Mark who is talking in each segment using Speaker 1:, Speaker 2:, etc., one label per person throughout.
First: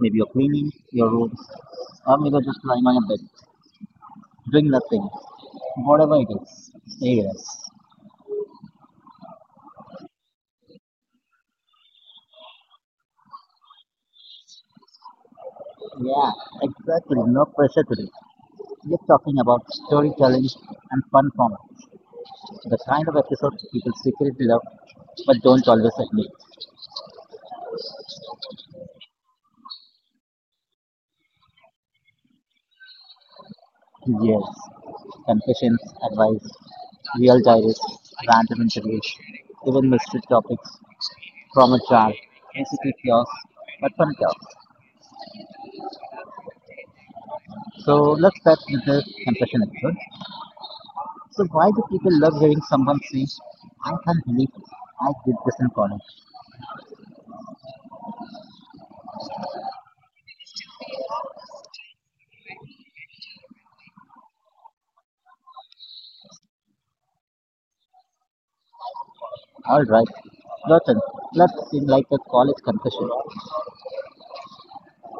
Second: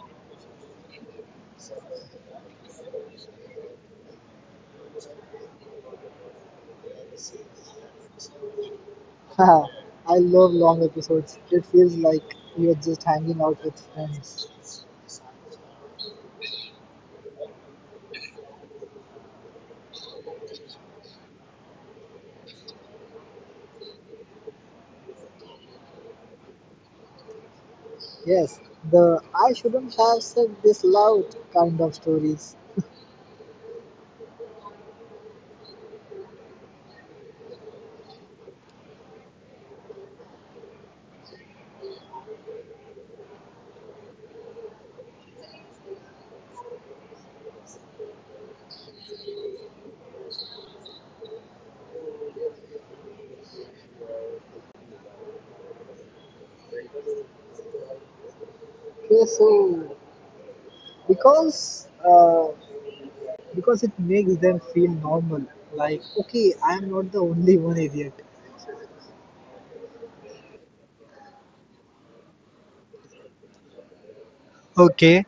Speaker 1: maybe you're cleaning your rooms, or maybe you're just lying on your bed doing nothing. Whatever it is, stay with us.
Speaker 2: Haha, I love long episodes. It feels like you're just hanging out with friends.
Speaker 1: Yeah, exactly. No pressure today. We're talking about storytelling and fun forms. The kind of episodes people secretly love but don't always admit.
Speaker 2: Yes, the I shouldn't have said this loud kind of stories.
Speaker 1: Yes. Confessions, advice, real diaries, random interviews, even mystery topics, trauma jar, insecure chaos, but fun chaos. So let's start with the confession episode. So why do people love hearing someone say, I can't believe I did this in college?
Speaker 2: Okay, so because uh, because it makes them feel normal. Like okay, I'm not the only one idiot.
Speaker 1: Alright, your turn. Let's seem like a college confession.
Speaker 2: Okay,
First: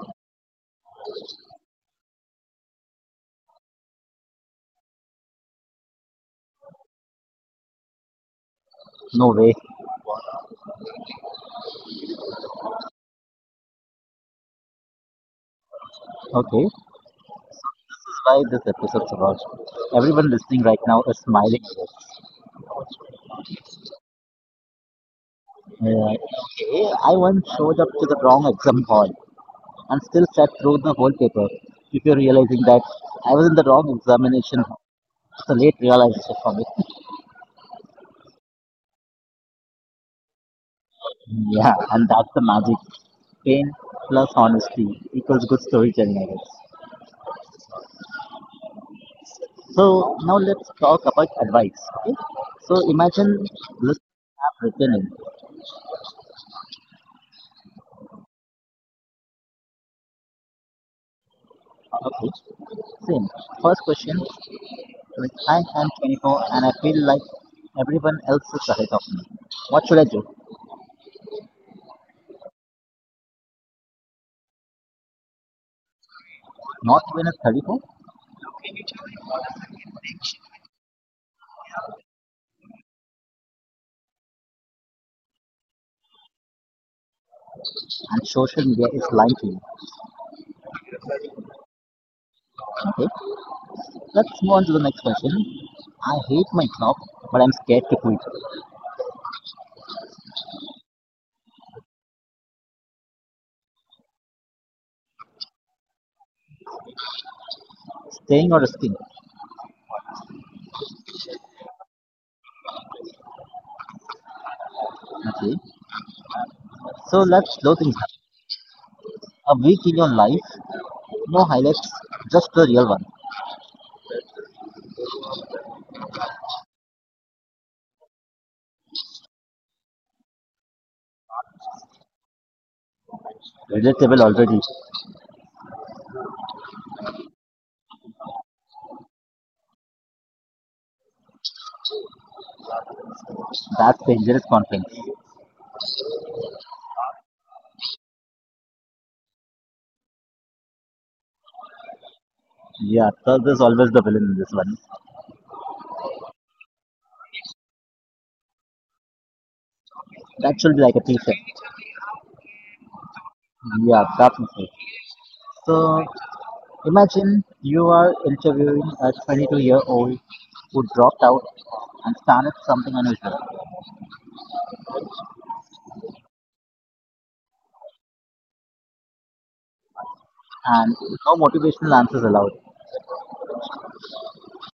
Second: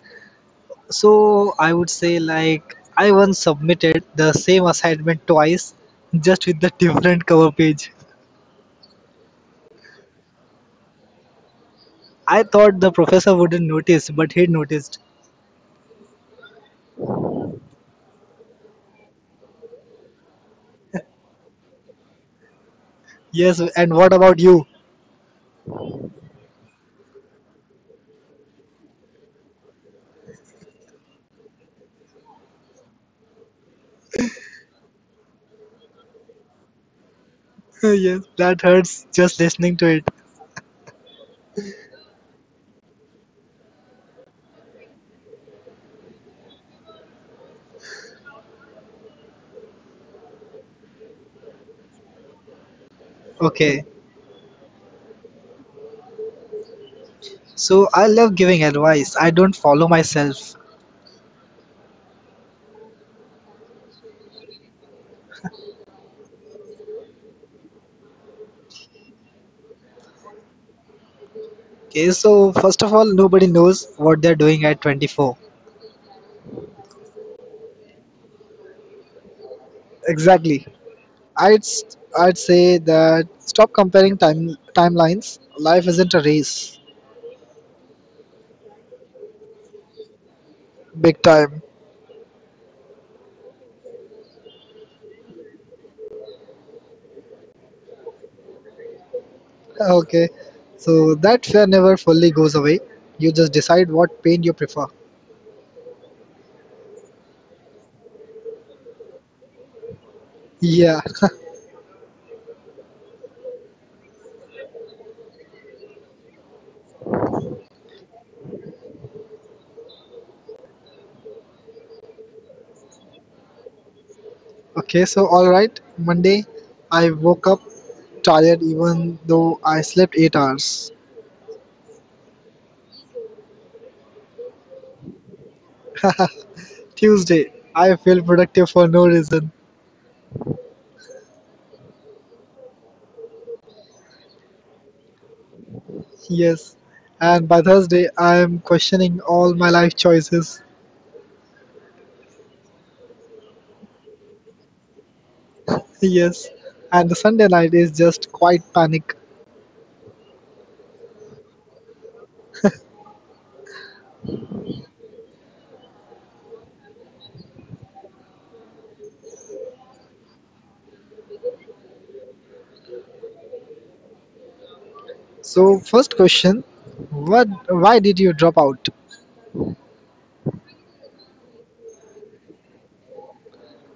Speaker 2: so I would say like I once submitted the same assignment twice, just with the different cover page.
Speaker 1: No way.
Speaker 2: I thought the professor wouldn't notice, but he noticed.
Speaker 1: Okay, why this episode's about. Everyone listening right now is smiling at us.
Speaker 2: Yes, and what about you?
Speaker 1: Okay, I once showed up to the wrong exam hall and still sat through the whole paper before realizing that I was in the wrong examination hall. It's a late realization for me.
Speaker 2: Yes, that hurts just listening to it.
Speaker 1: Yeah, and that's the magic. Pain plus honesty equals good storytelling, I guess. So now let's talk about advice. Okay? So imagine
Speaker 2: Okay,
Speaker 1: listeners have written in.
Speaker 2: so I love giving advice. I don't follow myself.
Speaker 1: Okay, same. First question, like I am 24 and I feel like everyone else is ahead of me. What should I do?
Speaker 2: Okay, so first of all, nobody knows what they're doing at 24.
Speaker 1: Not even at 34?
Speaker 2: Exactly. I'd say that stop comparing timelines. Life isn't a race.
Speaker 1: And social media is lying to you.
Speaker 2: Big time.
Speaker 1: Okay, let's move on to the next question. I hate my job, but I'm scared to quit.
Speaker 2: Okay, so that fear never fully goes away. You just decide what pain you prefer.
Speaker 1: Staying or risking?
Speaker 2: Yeah.
Speaker 1: Okay, so let's slow things down. A week in your life, no highlights, just the real one.
Speaker 2: Okay, so all right. Monday, I woke up tired even though I slept 8 hours.
Speaker 1: Relatable already.
Speaker 2: Tuesday, I feel productive for no reason.
Speaker 1: That's dangerous content.
Speaker 2: Yes. And by Thursday, I am questioning all my life choices.
Speaker 1: Yeah, Thug is always the villain in this one.
Speaker 2: Yes. And the Sunday night is just quite
Speaker 1: That
Speaker 2: panic.
Speaker 1: should be like a t-shirt. Yeah, that's it. So imagine you are interviewing a 22-year-old who dropped out and started something unusual,
Speaker 2: So, first question, what why did you drop out?
Speaker 1: and no motivational answers allowed.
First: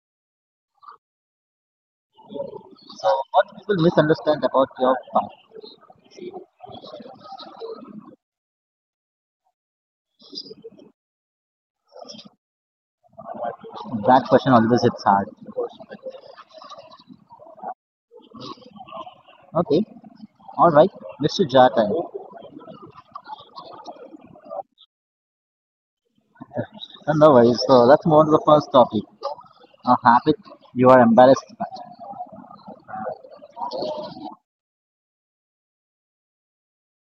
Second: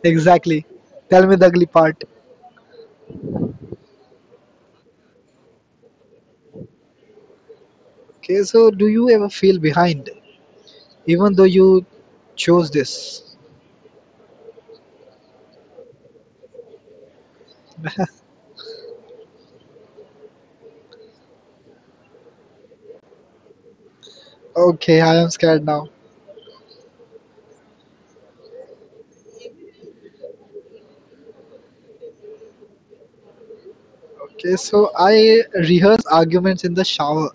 Speaker 2: Exactly. Tell me the ugly part.
Speaker 1: So, what people misunderstand about your path?
Speaker 2: Okay, so do you ever feel behind even though you chose this?
Speaker 1: That question always hits hard. Okay, all right, Mr. Jata.
Speaker 2: Okay, I am scared now.
Speaker 1: No worries. So let's move on to the first topic. A habit you are embarrassed by.
Speaker 2: Okay, so I rehearse arguments in the shower.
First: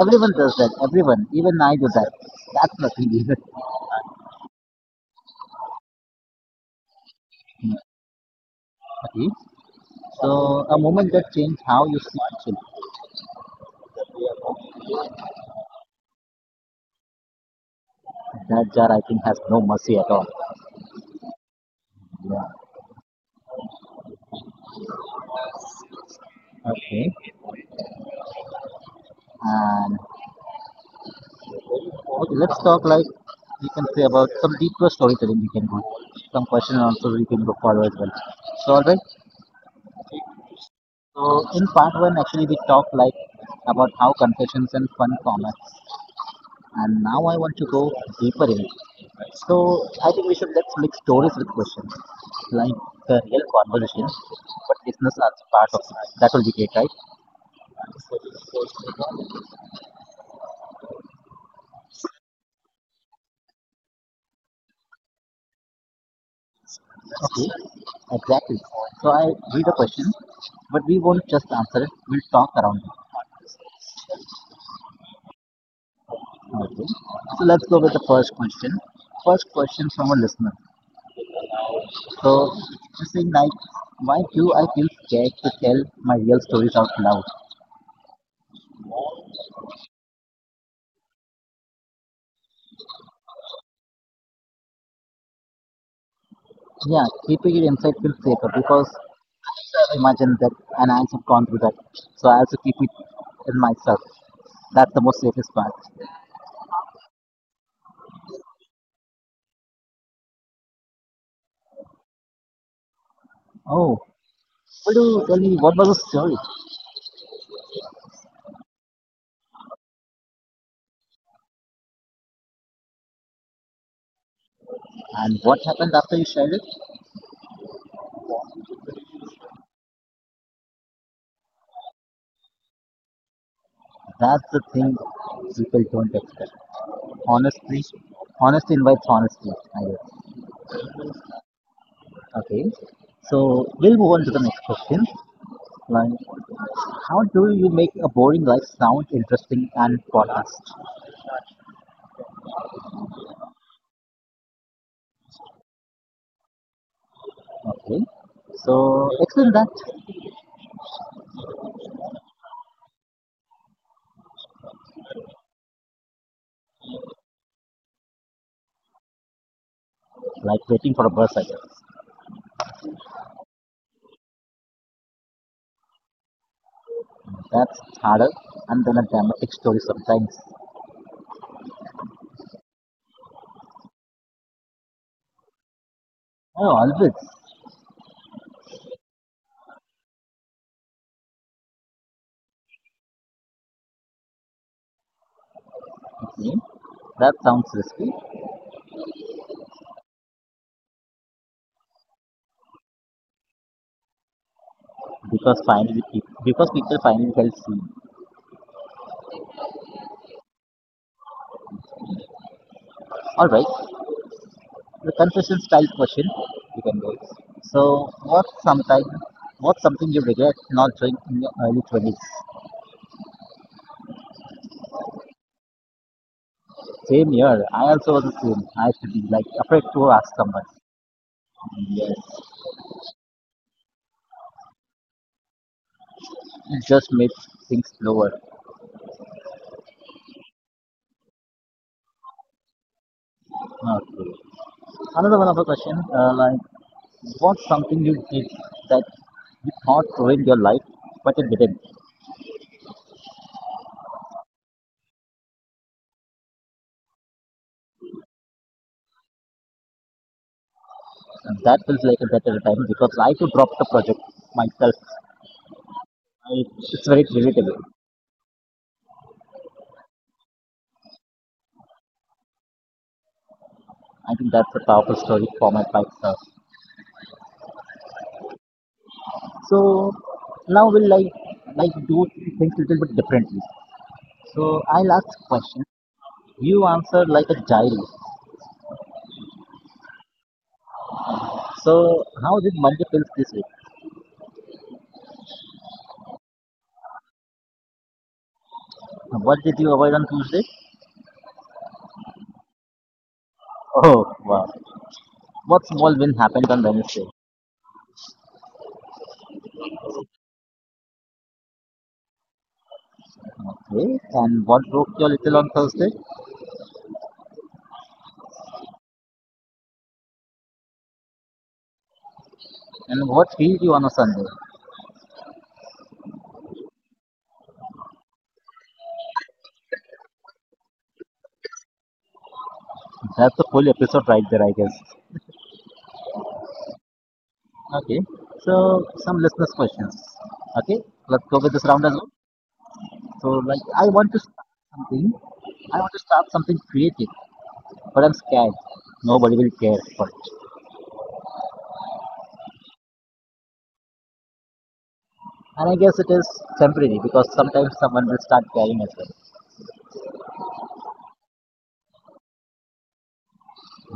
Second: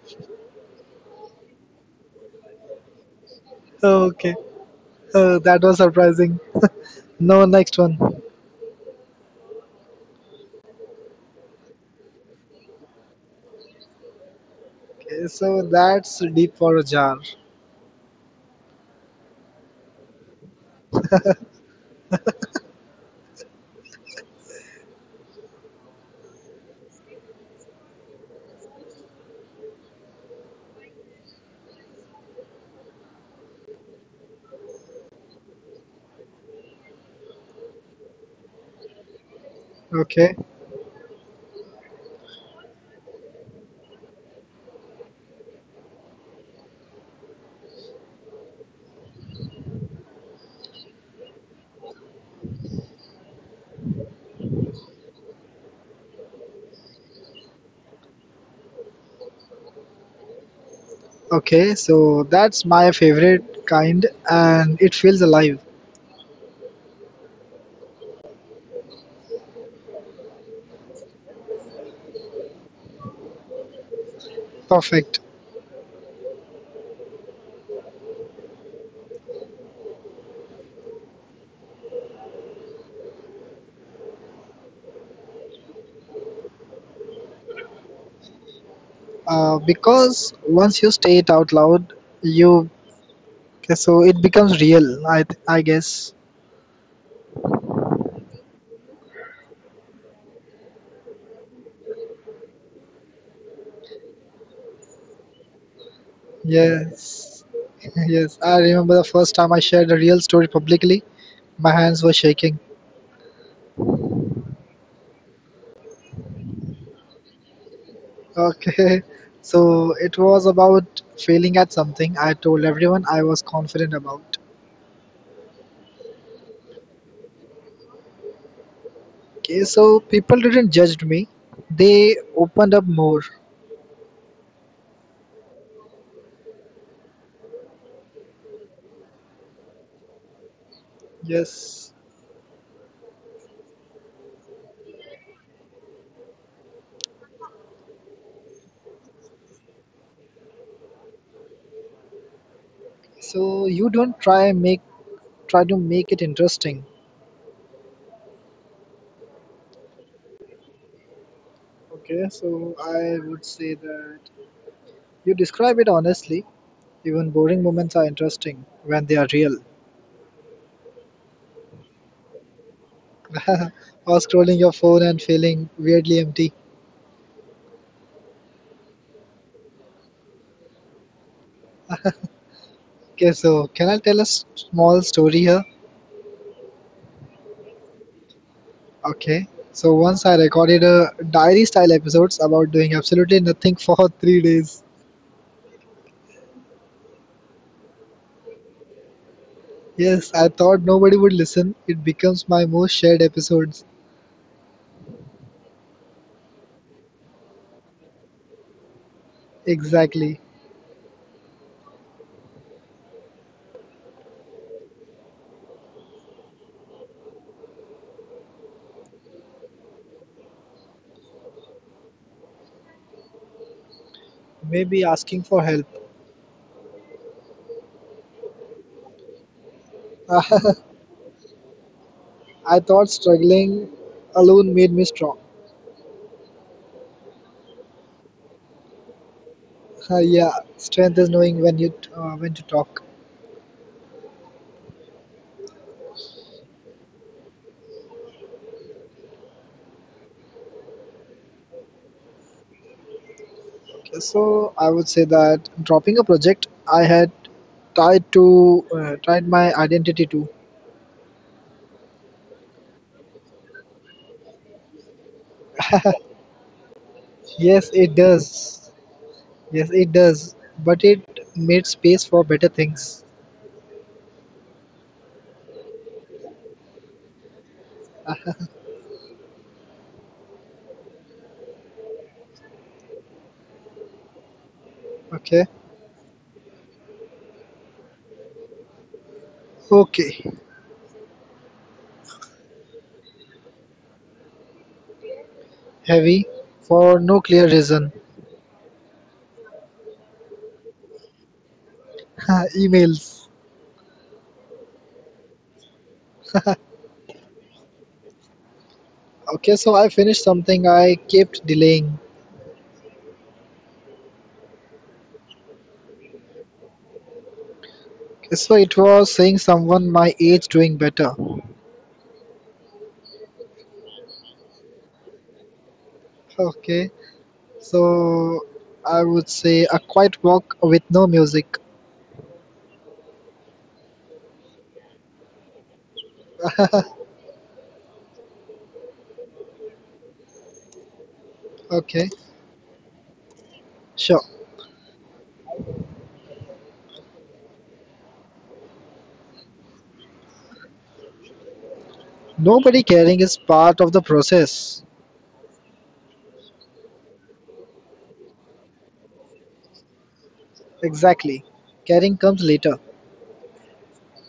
Speaker 1: Everyone does that. Everyone, even I do that. That's nothing either.
Speaker 2: Okay, that was surprising. No, next one.
Speaker 1: Okay. So a moment that changed how you see the.
Speaker 2: Okay, so that's deep for a jar.
Speaker 1: That jar, I think, has no mercy at all. Yeah. Okay. And okay, let's talk like you can say about some deeper storytelling. We can go some question and also we can go forward as well. So all right.
Speaker 2: Okay,
Speaker 1: So in part one, actually, we talked like about how confessions and fun formats. And now I want to go deeper in it. So I think we should let's mix stories with questions, like the real conversation, but listeners are part of it. That will be great, right?
Speaker 2: okay, so that's my favorite kind and it feels alive.
Speaker 1: Okay, exactly. So I read a question, but we won't just answer it, we'll talk around it.
Speaker 2: Perfect.
Speaker 1: Okay, so let's go with the first question. First question from a listener. So she's saying like, why do I feel scared to tell my real stories out loud?
Speaker 2: Because once you say it out loud, you so it becomes real. I guess.
Speaker 1: Yeah, keeping it inside feels safer because imagine that and I have gone through that. So I also keep it in myself. That's the most safest part.
Speaker 2: Yes. Yes, I remember the first time I shared a real story publicly. My hands were shaking.
Speaker 1: Oh, what do tell me what was the story,
Speaker 2: Okay, so it was about failing at something I told everyone I was confident about.
Speaker 1: and what happened after you shared it?
Speaker 2: Okay, so people didn't judge me, they opened up more.
Speaker 1: That's the thing people don't expect. Honestly, honesty invites honesty, I guess.
Speaker 2: Yes,
Speaker 1: Okay, so we'll move on to the next question. Like, how do you make a boring life sound interesting and podcast?
Speaker 2: so you don't try make try to make it interesting.
Speaker 1: Okay, so explain that.
Speaker 2: Okay, so I would say that you describe it honestly. Even boring moments are interesting when they are real.
Speaker 1: Like waiting for a bus, I guess.
Speaker 2: Or scrolling your phone and feeling weirdly empty.
Speaker 1: That's harder and then a dramatic story sometimes.
Speaker 2: Okay, so can I tell a small story here?
Speaker 1: Oh, always.
Speaker 2: Okay. So once I recorded a diary style episodes about doing absolutely nothing for three days.
Speaker 1: Okay, that sounds risky
Speaker 2: Yes, I thought nobody would listen. It becomes my most shared episodes.
Speaker 1: because people finally felt seen.
Speaker 2: Exactly.
Speaker 1: All right, the confession style question. You can do. It's, so, what's something you regret not doing in your early 20s?
Speaker 2: Maybe asking for help.
Speaker 1: Same year, I also was the same. I used to be like afraid to ask someone.
Speaker 2: I
Speaker 1: Yes.
Speaker 2: thought struggling alone made me strong.
Speaker 1: It just makes things slower.
Speaker 2: Uh, yeah, strength is knowing when to talk.
Speaker 1: Okay. Another one of the question, like, what's something you did that you thought ruined your life, but it didn't?
Speaker 2: So I would say that dropping a project I had tied my identity to.
Speaker 1: And that feels like a better time because I could drop the project myself. It's very
Speaker 2: Yes,
Speaker 1: relatable.
Speaker 2: it does. Yes, it does, but it made space for better things.
Speaker 1: I think that's a powerful story for my bike sir. So now we'll like do things a little bit differently. So I'll ask
Speaker 2: Okay.
Speaker 1: question. You answer like a diary.
Speaker 2: Okay.
Speaker 1: So how did Monday feels this week?
Speaker 2: Heavy for no clear reason.
Speaker 1: What did you avoid on Tuesday?
Speaker 2: Emails.
Speaker 1: Oh wow. What small win happened on Wednesday?
Speaker 2: Okay, so I finished something I kept delaying.
Speaker 1: Okay. And what broke your little on Thursday?
Speaker 2: So it was saying someone my age doing better.
Speaker 1: And what healed you on a Sunday?
Speaker 2: Okay, so I would say a quiet walk with no music.
Speaker 1: That's the full episode right there, I guess. Okay. So some listeners questions. Okay. Let's go with this
Speaker 2: Okay,
Speaker 1: round as well. So like I
Speaker 2: sure.
Speaker 1: want to start something. I want to start something creative, but I'm scared. Nobody will care for it.
Speaker 2: Nobody caring is part of the process.
Speaker 1: And I guess it is temporary because sometimes someone will start caring as well.
Speaker 2: Exactly. Caring comes later.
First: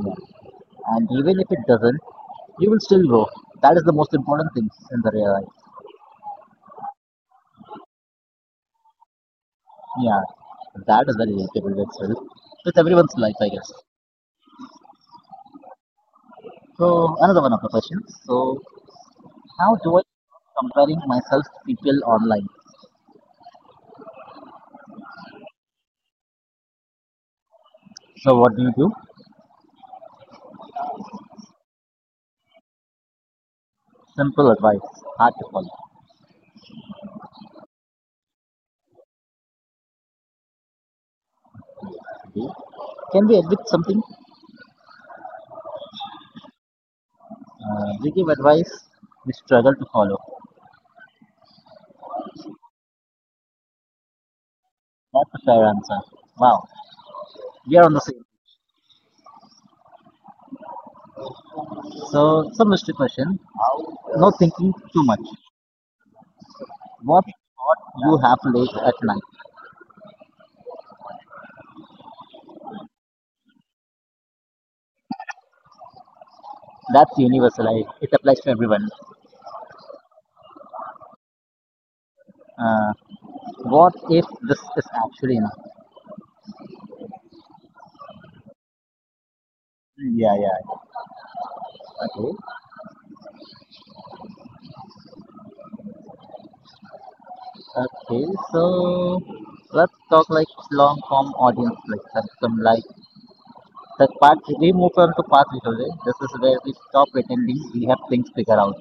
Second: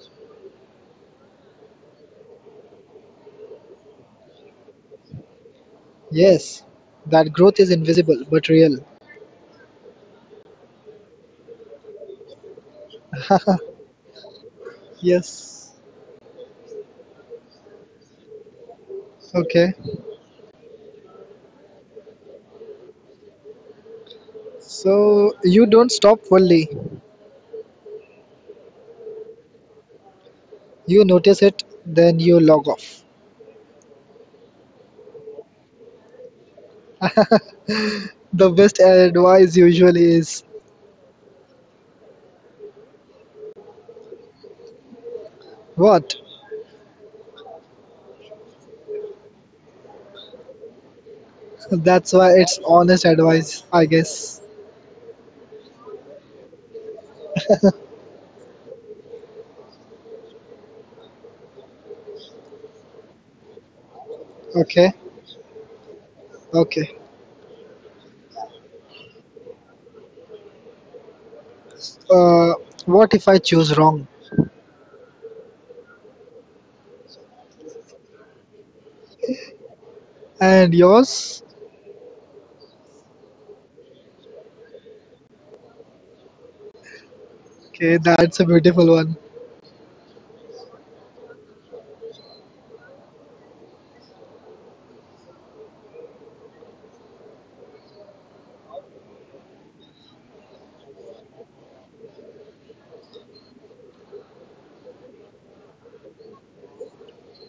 Speaker 1: Yeah. And even if it doesn't, you will still grow. That is the most important thing in the real life.
Speaker 2: Yes, that growth is invisible but real.
Speaker 1: Yeah. That is very relatable with self. With everyone's life, I guess.
Speaker 2: Yes.
Speaker 1: So another one of the questions. So
Speaker 2: Okay.
Speaker 1: how do I stop comparing myself to people online?
Speaker 2: So you don't stop fully.
Speaker 1: So what do you do?
Speaker 2: You notice it, then you log off.
Speaker 1: Simple advice, hard to follow.
Speaker 2: The best advice usually is
Speaker 1: Okay. Can we admit something?
Speaker 2: what?
Speaker 1: We give advice we struggle to follow.
Speaker 2: That's why it's honest advice, I guess.
Speaker 1: That's a fair answer. Wow, we are on the same. So, some mystery question. No thinking too
Speaker 2: Okay.
Speaker 1: much.
Speaker 2: Okay.
Speaker 1: What thought you have late at night?
Speaker 2: Uh, what if I choose wrong?
Speaker 1: That's universal. It applies to everyone.
Speaker 2: And yours?
Speaker 1: Uh, what if this is actually enough?
Speaker 2: Okay, that's a beautiful one.
Speaker 1: Yeah. Okay. Okay. So let's talk like long form audience, like some like the parts we move on to parts recovery. This is where we stop pretending we have things figured out.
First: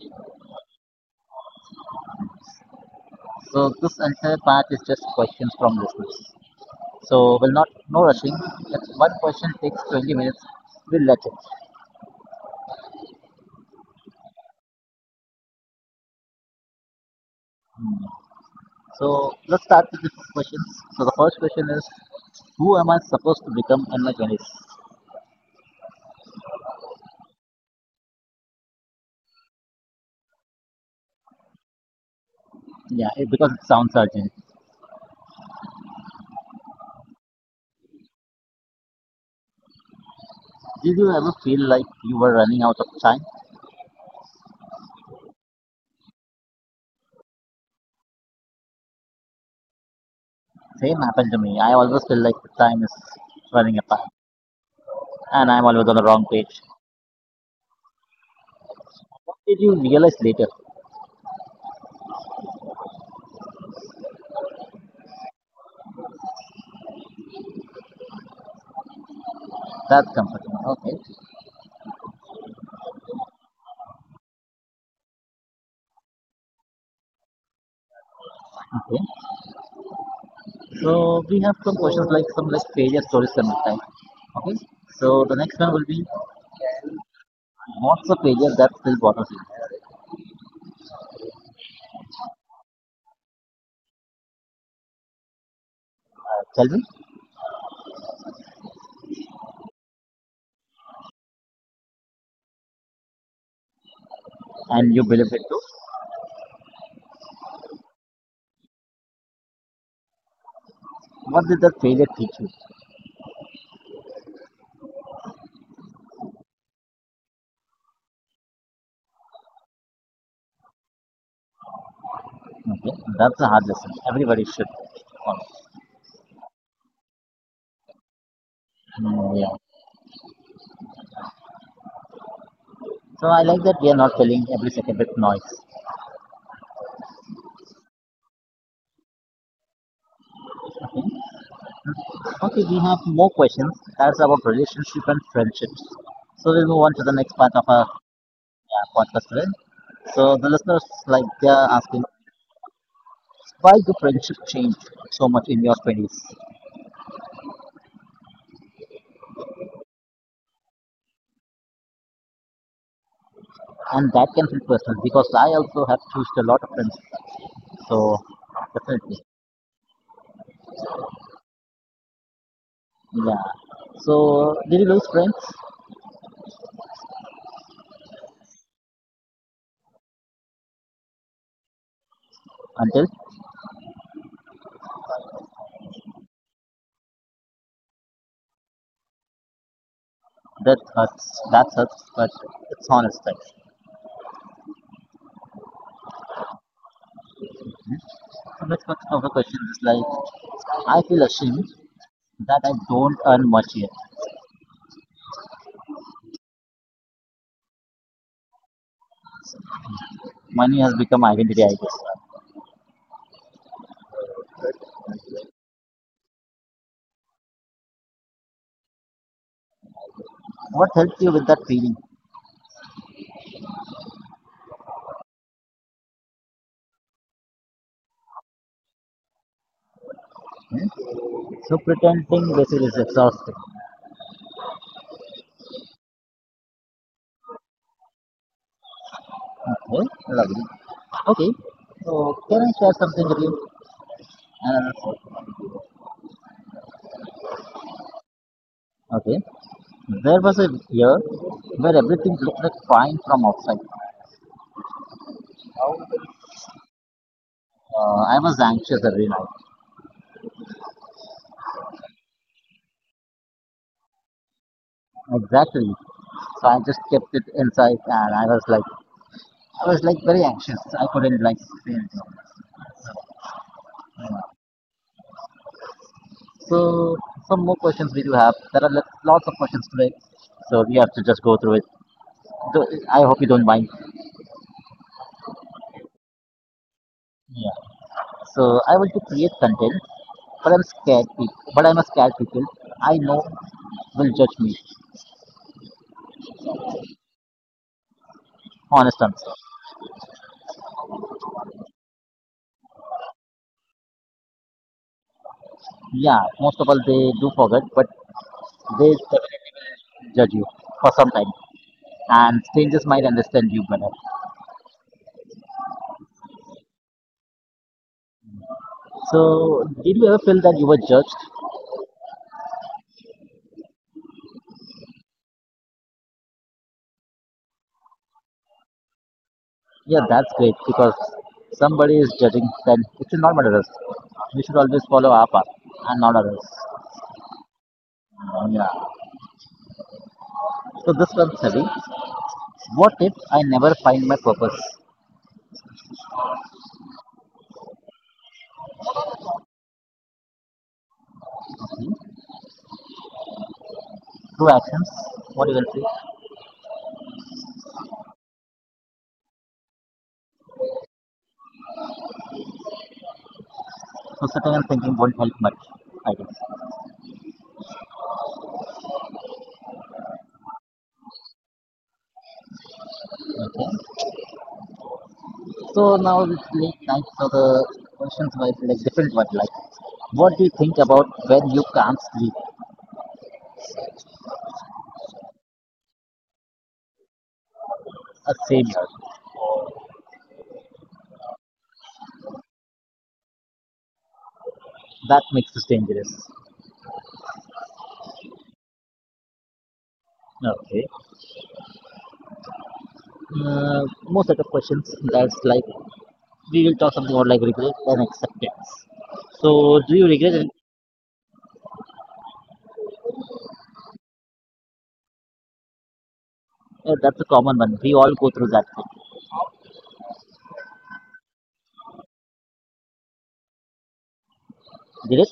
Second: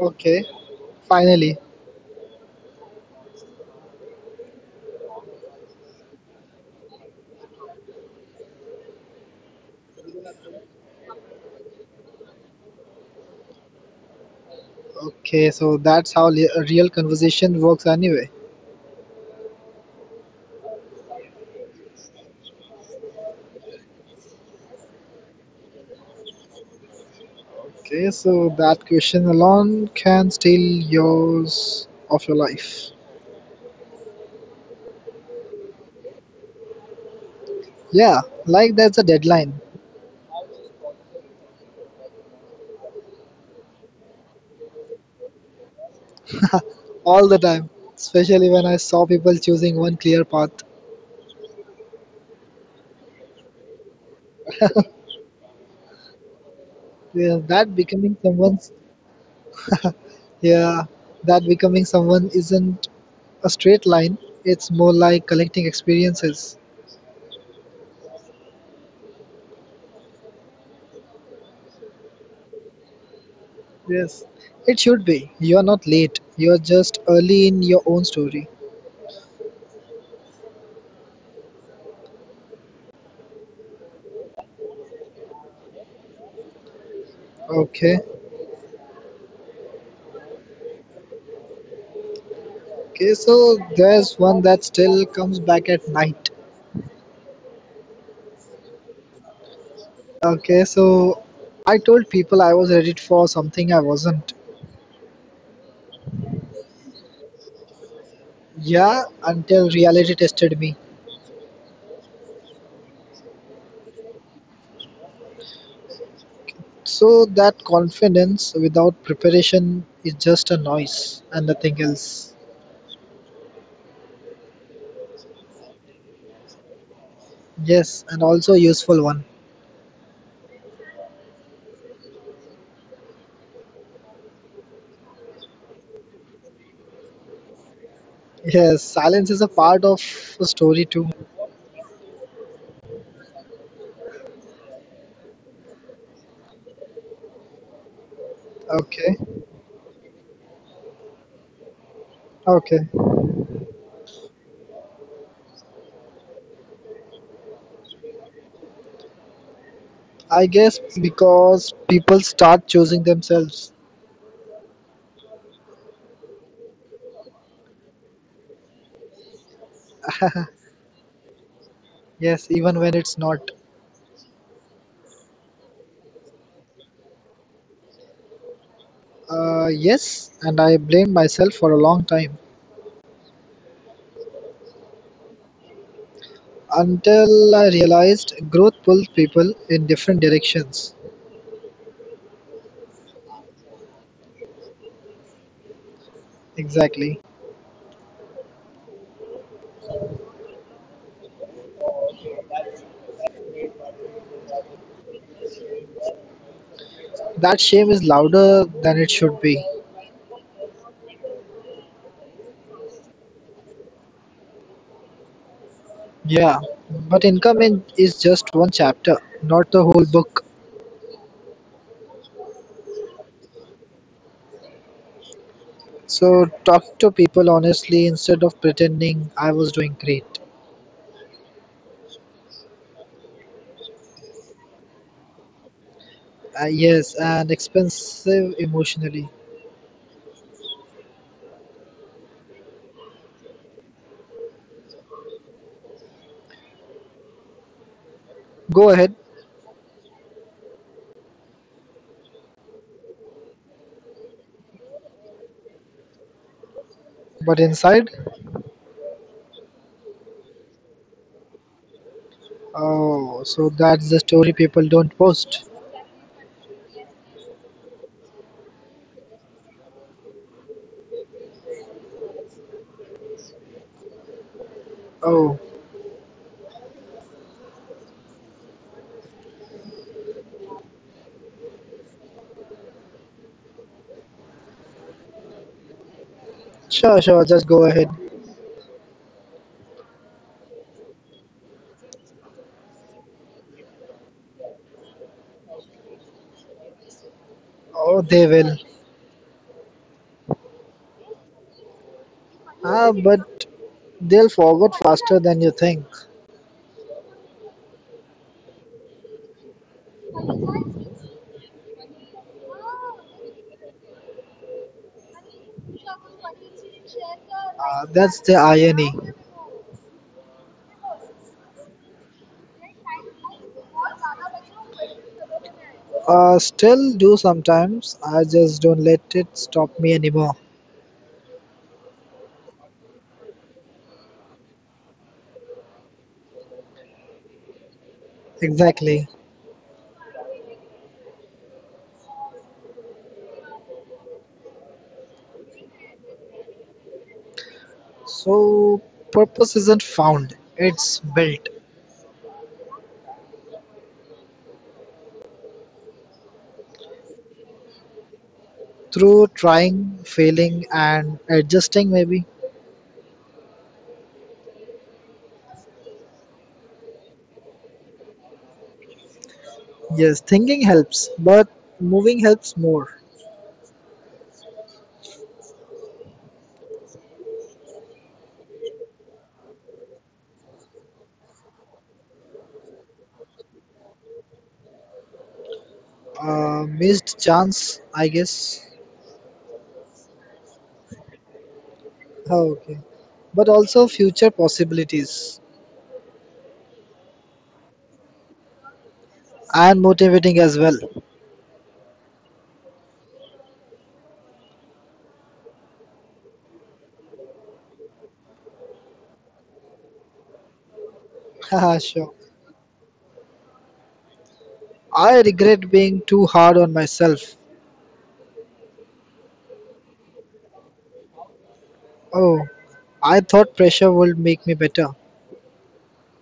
Speaker 2: Okay. Finally.
Speaker 1: So this entire part is just questions from listeners. So we'll not no rushing. If one question takes 20 minutes, we'll let it.
Speaker 2: Okay, so that's how a real conversation works anyway.
Speaker 1: So let's start with the questions. So the first question is, who am I supposed to become in my 20s?
Speaker 2: Okay, so that question alone can steal years of your life.
Speaker 1: Yeah, because it sounds urgent.
Speaker 2: Yeah, like that's a deadline
Speaker 1: Did you ever feel like you were running out of time?
Speaker 2: all the time, especially when I saw people choosing one clear path.
Speaker 1: Same happened to me. I always feel like the time is running apart, and I'm always on the wrong page.
Speaker 2: Yeah, that becoming someone's
Speaker 1: What did you
Speaker 2: yeah,
Speaker 1: realize later?
Speaker 2: that becoming someone isn't a straight line. It's more like collecting experiences.
Speaker 1: That's comforting. Okay.
Speaker 2: Yes, it should be. You're not late. You're just early in your own story.
Speaker 1: Okay. So we have some questions like some like failure stories some time. Okay. So the next one will be,
Speaker 2: Okay.
Speaker 1: what's the failure that still bothers you?
Speaker 2: Okay, so there's one that still comes back at night.
Speaker 1: Tell me.
Speaker 2: Okay, so I told people I was ready for something I wasn't.
Speaker 1: And you believe it too.
Speaker 2: Yeah, until reality tested me.
Speaker 1: What did that failure teach you?
Speaker 2: So that confidence without preparation is just a noise and nothing else.
Speaker 1: Okay. That's a hard lesson. Everybody should follow.
Speaker 2: Yes, and also a useful one.
Speaker 1: Mm, yeah. So I like that we are not filling every second with noise.
Speaker 2: Yes, silence is a part of the story too.
Speaker 1: Okay. Okay, we have more questions. That's about relationship and friendships. So we'll move on to the next part of our
Speaker 2: Okay,
Speaker 1: yeah, podcast today. So the listeners like they are asking
Speaker 2: okay.
Speaker 1: why do friendship change so much in your twenties,
Speaker 2: I guess because people start choosing themselves.
Speaker 1: and that can feel personal because I also have changed a lot of friends. So definitely,
Speaker 2: Yes, even when it's not.
Speaker 1: yeah. So did you lose friends
Speaker 2: Yes, and I blamed myself for a long time.
Speaker 1: until
Speaker 2: Until I realized growth pulls people in different directions.
Speaker 1: that hurts? That hurts, but it's honest. Right?
Speaker 2: Exactly.
Speaker 1: So next part of the question is like I feel ashamed that I don't earn much yet.
Speaker 2: That shame is louder than it should be.
Speaker 1: Money has become identity, I guess.
Speaker 2: Yeah, but income is just one chapter, not the whole book.
Speaker 1: What helps you with that feeling?
Speaker 2: So talk to people honestly instead of pretending I was doing great.
Speaker 1: So pretending basically is exhausting.
Speaker 2: Yes, and expensive emotionally.
Speaker 1: Okay, lovely. Okay, so can I share something with you? And
Speaker 2: Go ahead,
Speaker 1: okay, there was a year where everything looked like fine from outside.
Speaker 2: but inside?
Speaker 1: I was anxious every night.
Speaker 2: Oh, so that's the story people don't post.
Speaker 1: Exactly. So I just kept it inside, and I was like very anxious. I couldn't like say anything. Yeah.
Speaker 2: Oh,
Speaker 1: So some more questions we do have. There are lots of questions today, so we have to just go through it. I hope you don't mind.
Speaker 2: sure, just go ahead.
Speaker 1: Yeah. So I want to create content, but I'm scared. But I'm a scared people. I know will judge me.
Speaker 2: Oh, they will.
Speaker 1: Honest answer.
Speaker 2: Ah, but they'll forget faster than you think.
Speaker 1: Yeah, most of all they do forget, but they definitely will judge you for some time, and strangers might understand you better.
Speaker 2: Ah, that's the irony.
Speaker 1: So did you ever feel that you were judged?
Speaker 2: Still do sometimes. I just don't let it stop me anymore.
Speaker 1: Yeah, that's great because somebody is judging. Then it's not matters. We should always follow our path and not others.
Speaker 2: Exactly.
Speaker 1: Yeah. So this one's heavy. What if I never find my purpose?
Speaker 2: So, purpose isn't found, it's built
Speaker 1: Two actions, what you will see.
Speaker 2: through trying, failing, and adjusting, maybe.
Speaker 1: So sitting and thinking won't help much, I guess.
Speaker 2: Yes, thinking helps, but moving helps more.
Speaker 1: Okay. So now it's late night, so the questions were like different one like what do you think about when you can't sleep?
Speaker 2: Missed chance, I guess.
Speaker 1: A savior.
Speaker 2: Oh, okay. But also future possibilities
Speaker 1: That makes us dangerous.
Speaker 2: and motivating as well.
Speaker 1: Okay. Most set of questions that's like we will talk something about like regret and acceptance. So do you regret it?
Speaker 2: Sure. I regret being too hard on myself.
Speaker 1: That's a common one. We all go through that. Thing.
Speaker 2: Oh, I thought pressure would make me better.
Speaker 1: Did it?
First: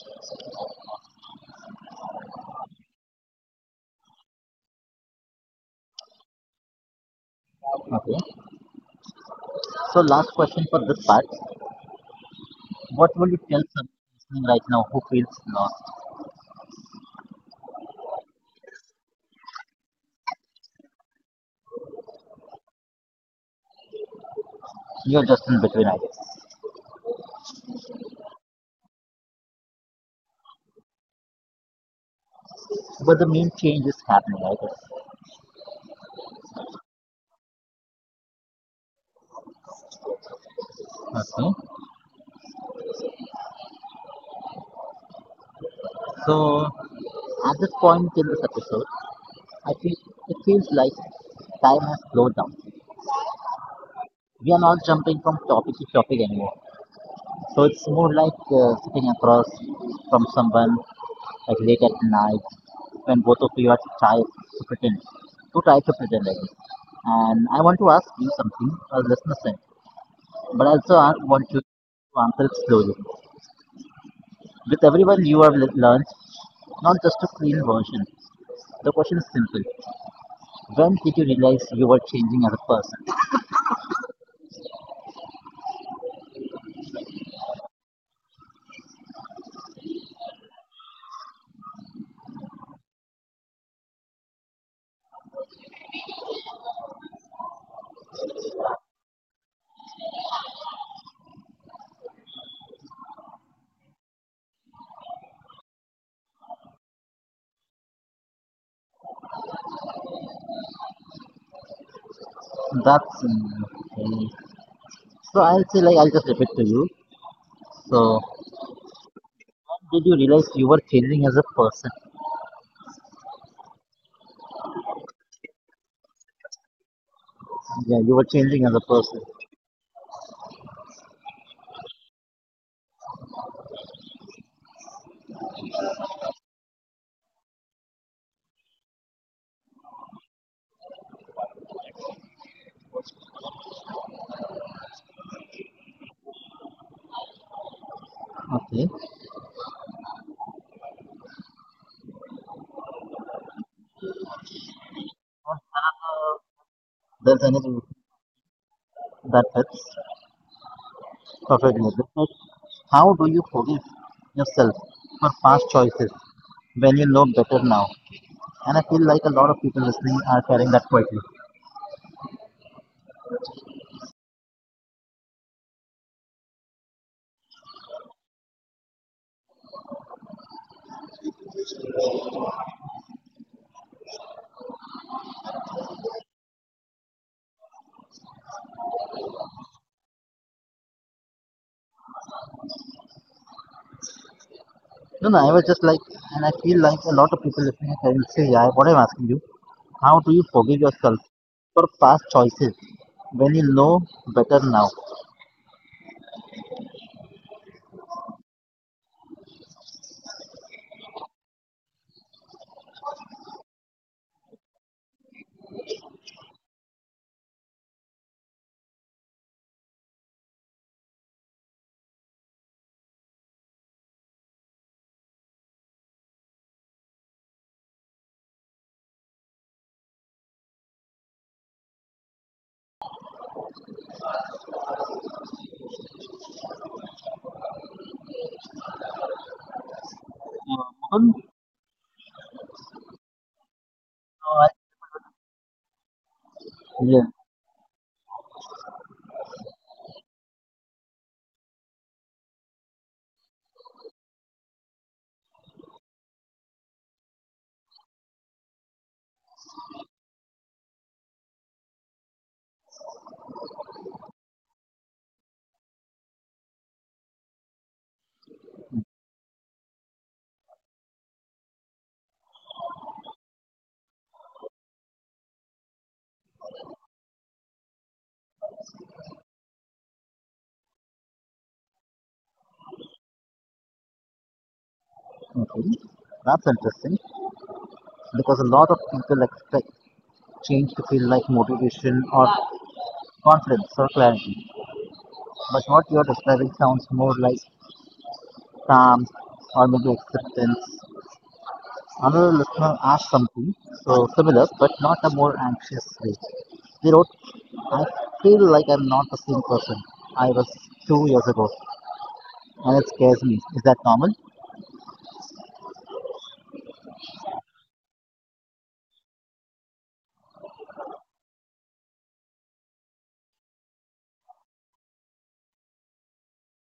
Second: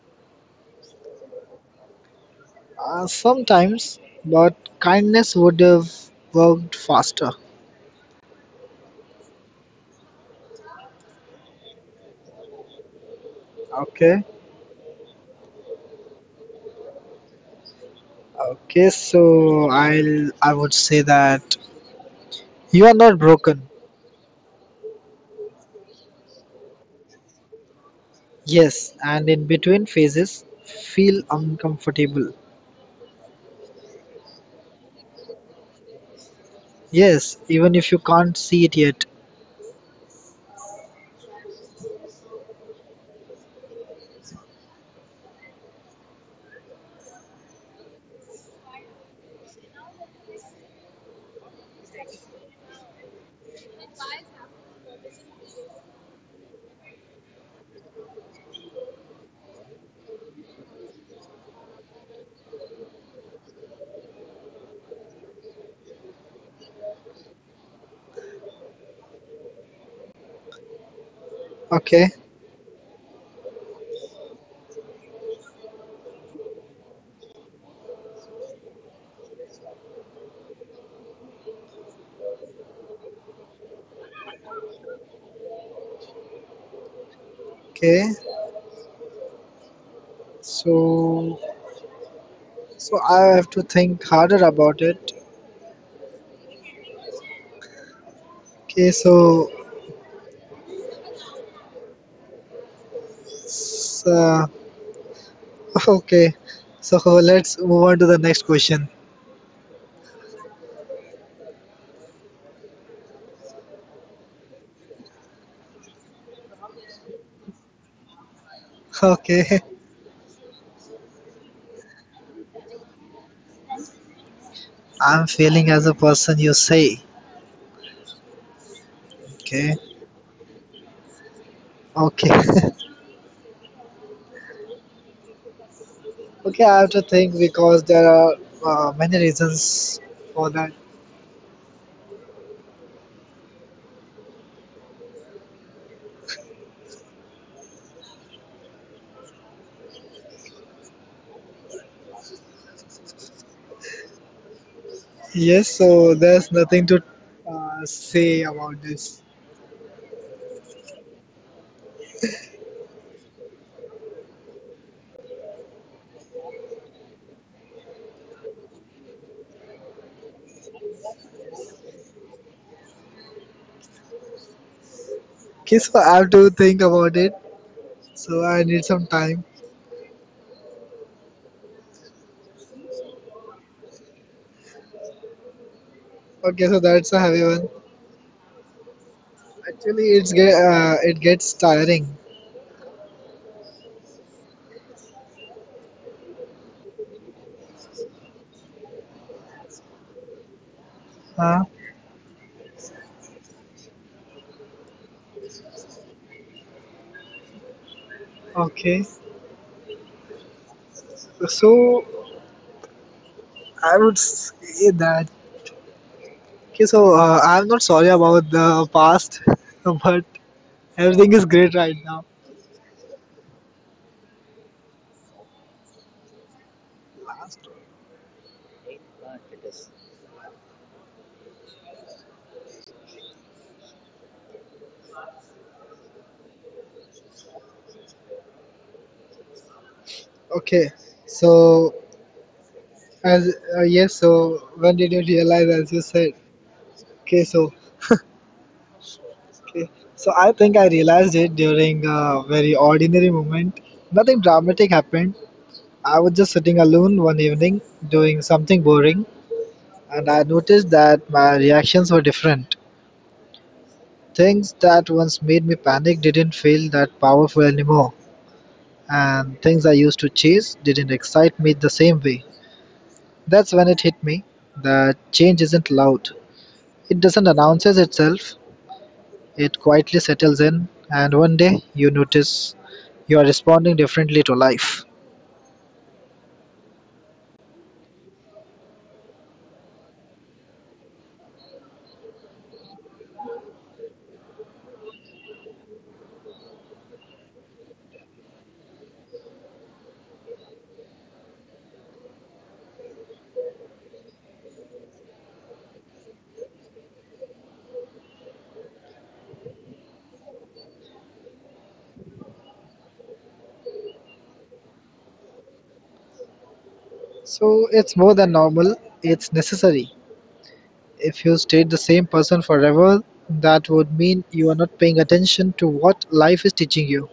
Speaker 2: Sometimes, but kindness would have worked faster.
Speaker 1: Okay. So last question for this part. What will you tell someone
Speaker 2: Okay.
Speaker 1: listening right now who feels lost?
Speaker 2: Okay, so I would say that you are not broken.
Speaker 1: You're just in between, I guess.
Speaker 2: Yes, and in between phases, feel uncomfortable.
Speaker 1: But the main change is happening, I guess.
Speaker 2: Yes, even if you can't see it yet.
Speaker 1: Okay. So at this point in this episode, I feel it feels like time has slowed down. We are not jumping from topic to topic anymore. So it's more like sitting across from someone, like late at night when both of you are tired to pretend, I guess. And I want to ask you something, our listeners, but also I
Speaker 2: Okay.
Speaker 1: want to answer it slowly. With everyone you have learned, not just a clean version. The question is simple. When did you realize you were changing as a person?
Speaker 2: Okay, so I have to think harder about it. Okay, so, so okay, so let's move on to the next question.
Speaker 1: That's okay. So I'll say, like, I'll just repeat to you. So
Speaker 2: Okay,
Speaker 1: when did you realize you were changing as a person?
Speaker 2: I'm failing as a person you say.
Speaker 1: Yeah, you were changing as a
Speaker 2: Okay,
Speaker 1: person.
Speaker 2: okay, okay. I have to think because there are many reasons for that.
Speaker 1: Okay.
Speaker 2: Yes, so there's nothing to
Speaker 1: There's
Speaker 2: say
Speaker 1: anything
Speaker 2: about this.
Speaker 1: that fits perfectly. How do you forgive yourself for past choices when you know better now? And I feel like a lot of people listening are carrying that quietly.
Speaker 2: Okay, so I have to think about it. So I need some time. Okay, so that's a heavy one. Actually, it gets tiring.
Speaker 1: No, no, I was just like, and I feel like a lot of people listening are carrying. Say, yeah, what I'm asking you, how do you forgive
Speaker 2: Huh?
Speaker 1: yourself for past choices when you know better now?
Speaker 2: Okay. So I would say that. Okay. So I'm not sorry about the past, but everything is great right now. Last. Okay.
Speaker 1: Uh,
Speaker 2: So
Speaker 1: Mohan,
Speaker 2: as yes. So when did you
Speaker 1: uh,
Speaker 2: realize, as you said? Okay. So
Speaker 1: yeah,
Speaker 2: okay. So I think I realized it during a very ordinary moment. Nothing dramatic happened. I was just sitting alone one evening doing something boring. And I noticed that my reactions were different. Things that once made me panic didn't feel that powerful anymore, and things I used to chase didn't excite me the same way. That's when it hit me that change isn't loud. It doesn't announces itself, it quietly settles in, and one day you notice you are responding differently to life.
Speaker 1: okay, that's interesting because a lot of people expect change to feel like motivation or confidence or clarity, but what you're describing sounds more like calm or maybe acceptance. Another listener asked something so similar, but not a more anxious way. They wrote, I feel like I'm not the same person I was 2 years ago, and it scares me. Is that normal?
Speaker 2: So it's more than normal, it's necessary. If you stayed the same person forever, that would mean you're not paying attention to what life is teaching you.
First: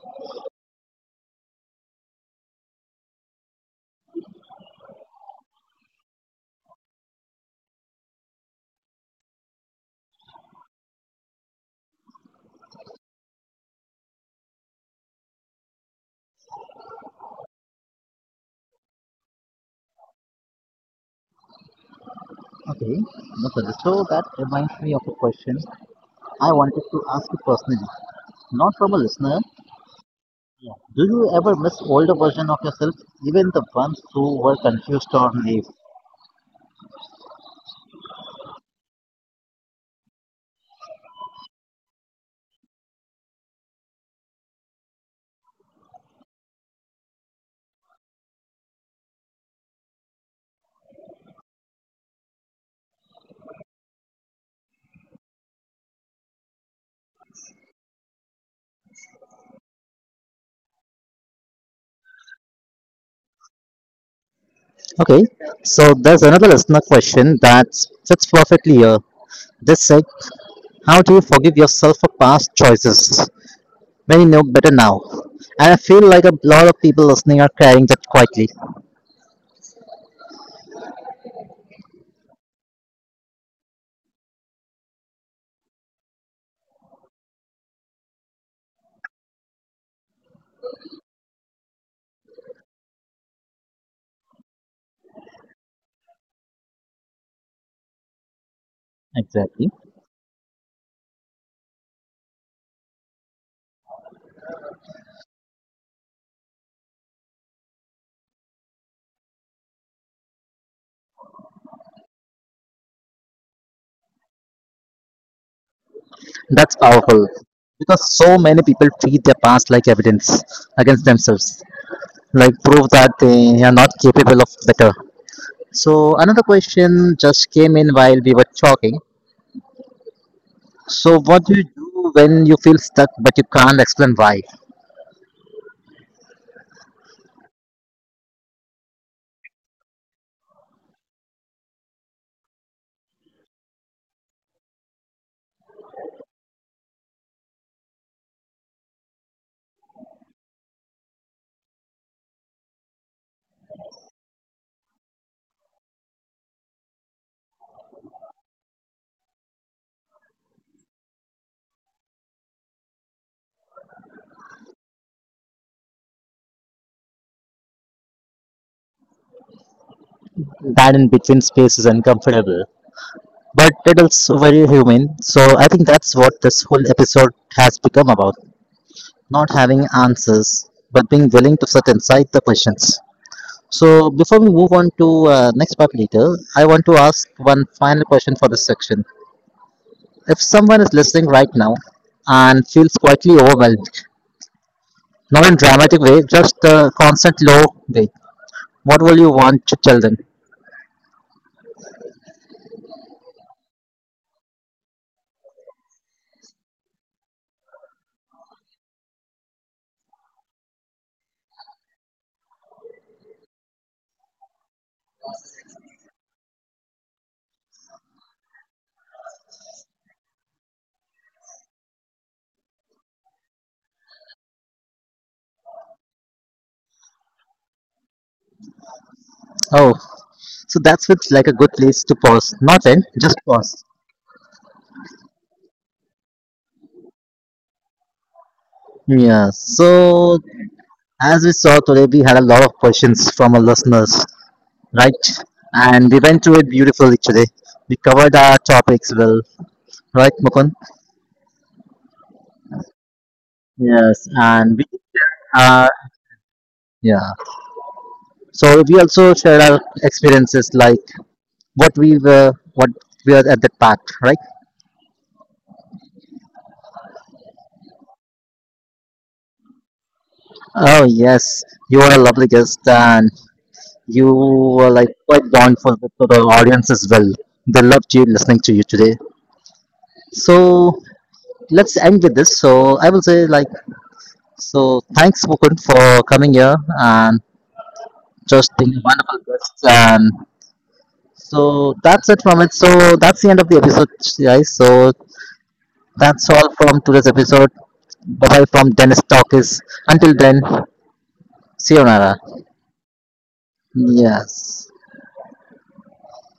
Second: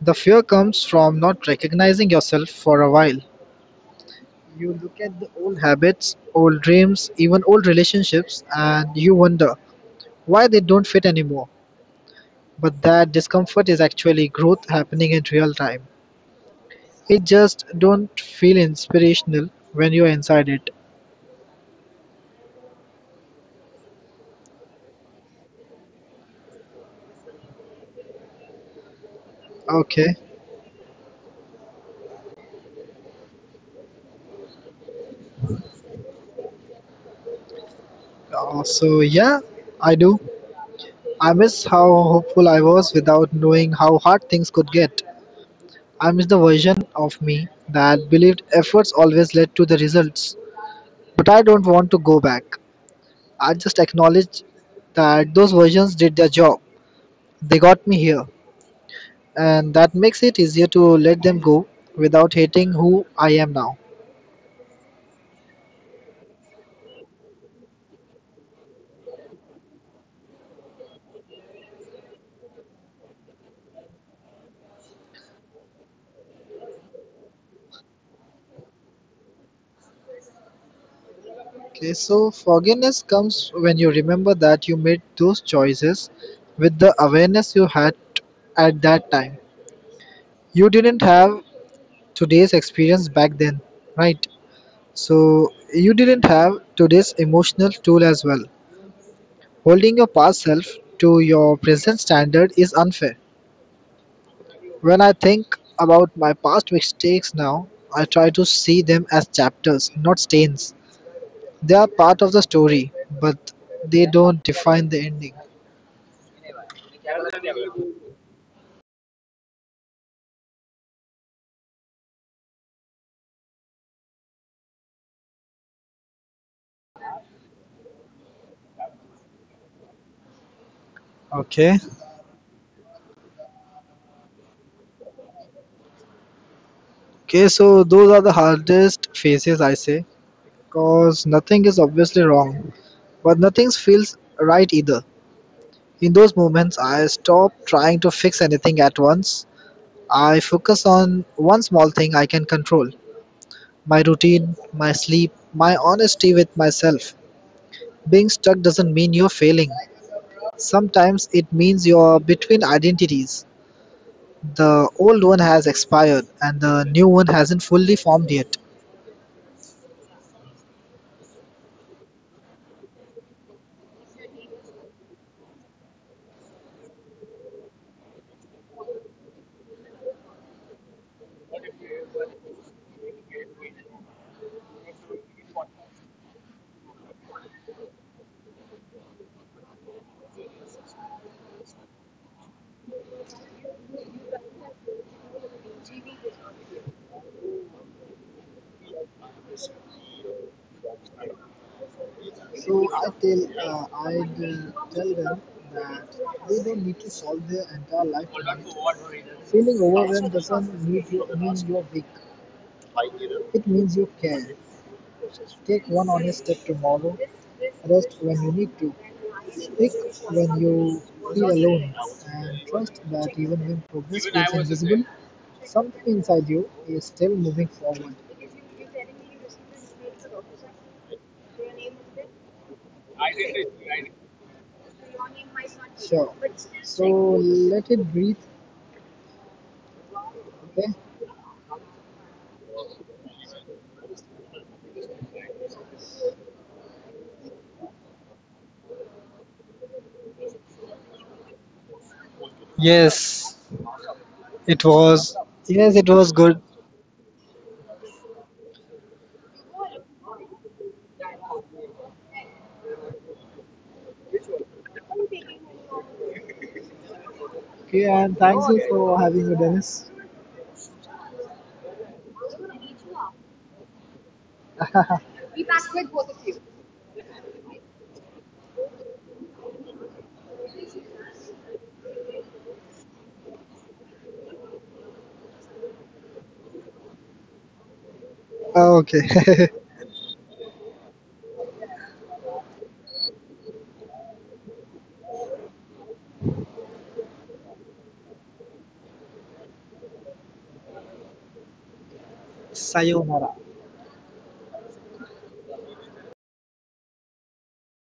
Speaker 2: The fear comes from not recognizing yourself for a while. You look at the old habits, old dreams, even old relationships, and you wonder why they don't fit anymore. But that discomfort is actually growth happening in real time. It just don't feel inspirational when you're inside it.
Speaker 1: Okay, okay. So that reminds me of a question I wanted to ask you personally, not from a listener.
Speaker 2: Okay.
Speaker 1: Yeah. Do you ever miss older version of yourself, even the ones who were confused or naive?
Speaker 2: So yeah, I do. I miss how hopeful I was without knowing how hard things could get. I miss the version of me that believed efforts always led to the results. But I don't want to go back. I just acknowledge that those versions did their job. They got me here. And that makes it easier to let them go without hating who I am now.
Speaker 1: Okay, so there's another listener question that fits perfectly here. This said, how do you forgive yourself for past choices when you know better now? And I feel like a lot of people listening are carrying that quietly.
Speaker 2: Okay, so forgiveness comes when you remember that you made those choices with the awareness you had at that time. You didn't have today's experience back then, right? So you didn't have today's emotional tool as well.
Speaker 1: Exactly.
Speaker 2: Holding your past self to your present standard is unfair. When I think about my past mistakes now, I try to see them as chapters, not stains. They are part of the story, but they don't define the ending.
Speaker 1: That's powerful. Because so many people treat their past like evidence against themselves, like prove that they are not capable of better. So another question just came in while we were talking. So what
Speaker 2: Okay,
Speaker 1: do you do when you feel stuck but you can't explain why?
Speaker 2: okay, so those are the hardest phases I say, because nothing is obviously wrong, but nothing feels right either. In those moments, I stop trying to fix anything at once. I focus on one small thing I can control, my routine, my sleep, my honesty with myself. Being stuck doesn't mean you're failing. Sometimes it means you're between identities. The old one has expired and the new one hasn't fully formed yet.
Speaker 1: That in between space is uncomfortable, but it is very human. So I think that's what this whole episode has become about, not having answers, but being willing to sit inside the questions. So before we move on to next part later, I want to ask one final question for this section. If someone is listening right now and feels quietly overwhelmed, not in dramatic way, just the constant low weight, what will you want to tell them?
Speaker 2: So I will tell them that they don't need to solve their entire life. Today. Feeling overwhelmed doesn't mean you're weak. It means you can take one honest step tomorrow, rest when you need to, speak when you feel alone, and trust that even when progress feels invisible, something inside you is still moving forward.
Speaker 1: Oh, so that's with like a good place to pause. Not end, just pause.
Speaker 2: Sure. So let it breathe,
Speaker 1: Yeah. So
Speaker 2: okay?
Speaker 1: as we saw today, we had a lot of questions from our listeners, right? And we went through it beautifully today. We covered our topics well, right, Mukund?
Speaker 2: Yes,
Speaker 1: Yes,
Speaker 2: it
Speaker 1: and we
Speaker 2: was. Yes, it was
Speaker 1: are,
Speaker 2: good.
Speaker 1: yeah. So we also shared our experiences, like what we were at that part, right?
Speaker 2: Okay, and thank you for having me, Dennis.
Speaker 1: Oh yes, you were a lovely guest, and you were like quite bondful with the audience as well. They loved you listening to you today. So let's end with this. So I will say, like, so thanks Mukund for coming here and just being a
Speaker 2: Okay.
Speaker 1: wonderful guest. And so that's it from it. So that's the end of the episode guys. So that's all from today's episode. Bye bye from Dennis Talk is until then, see you Nara.
Speaker 2: Sayonara.
Speaker 1: Yes.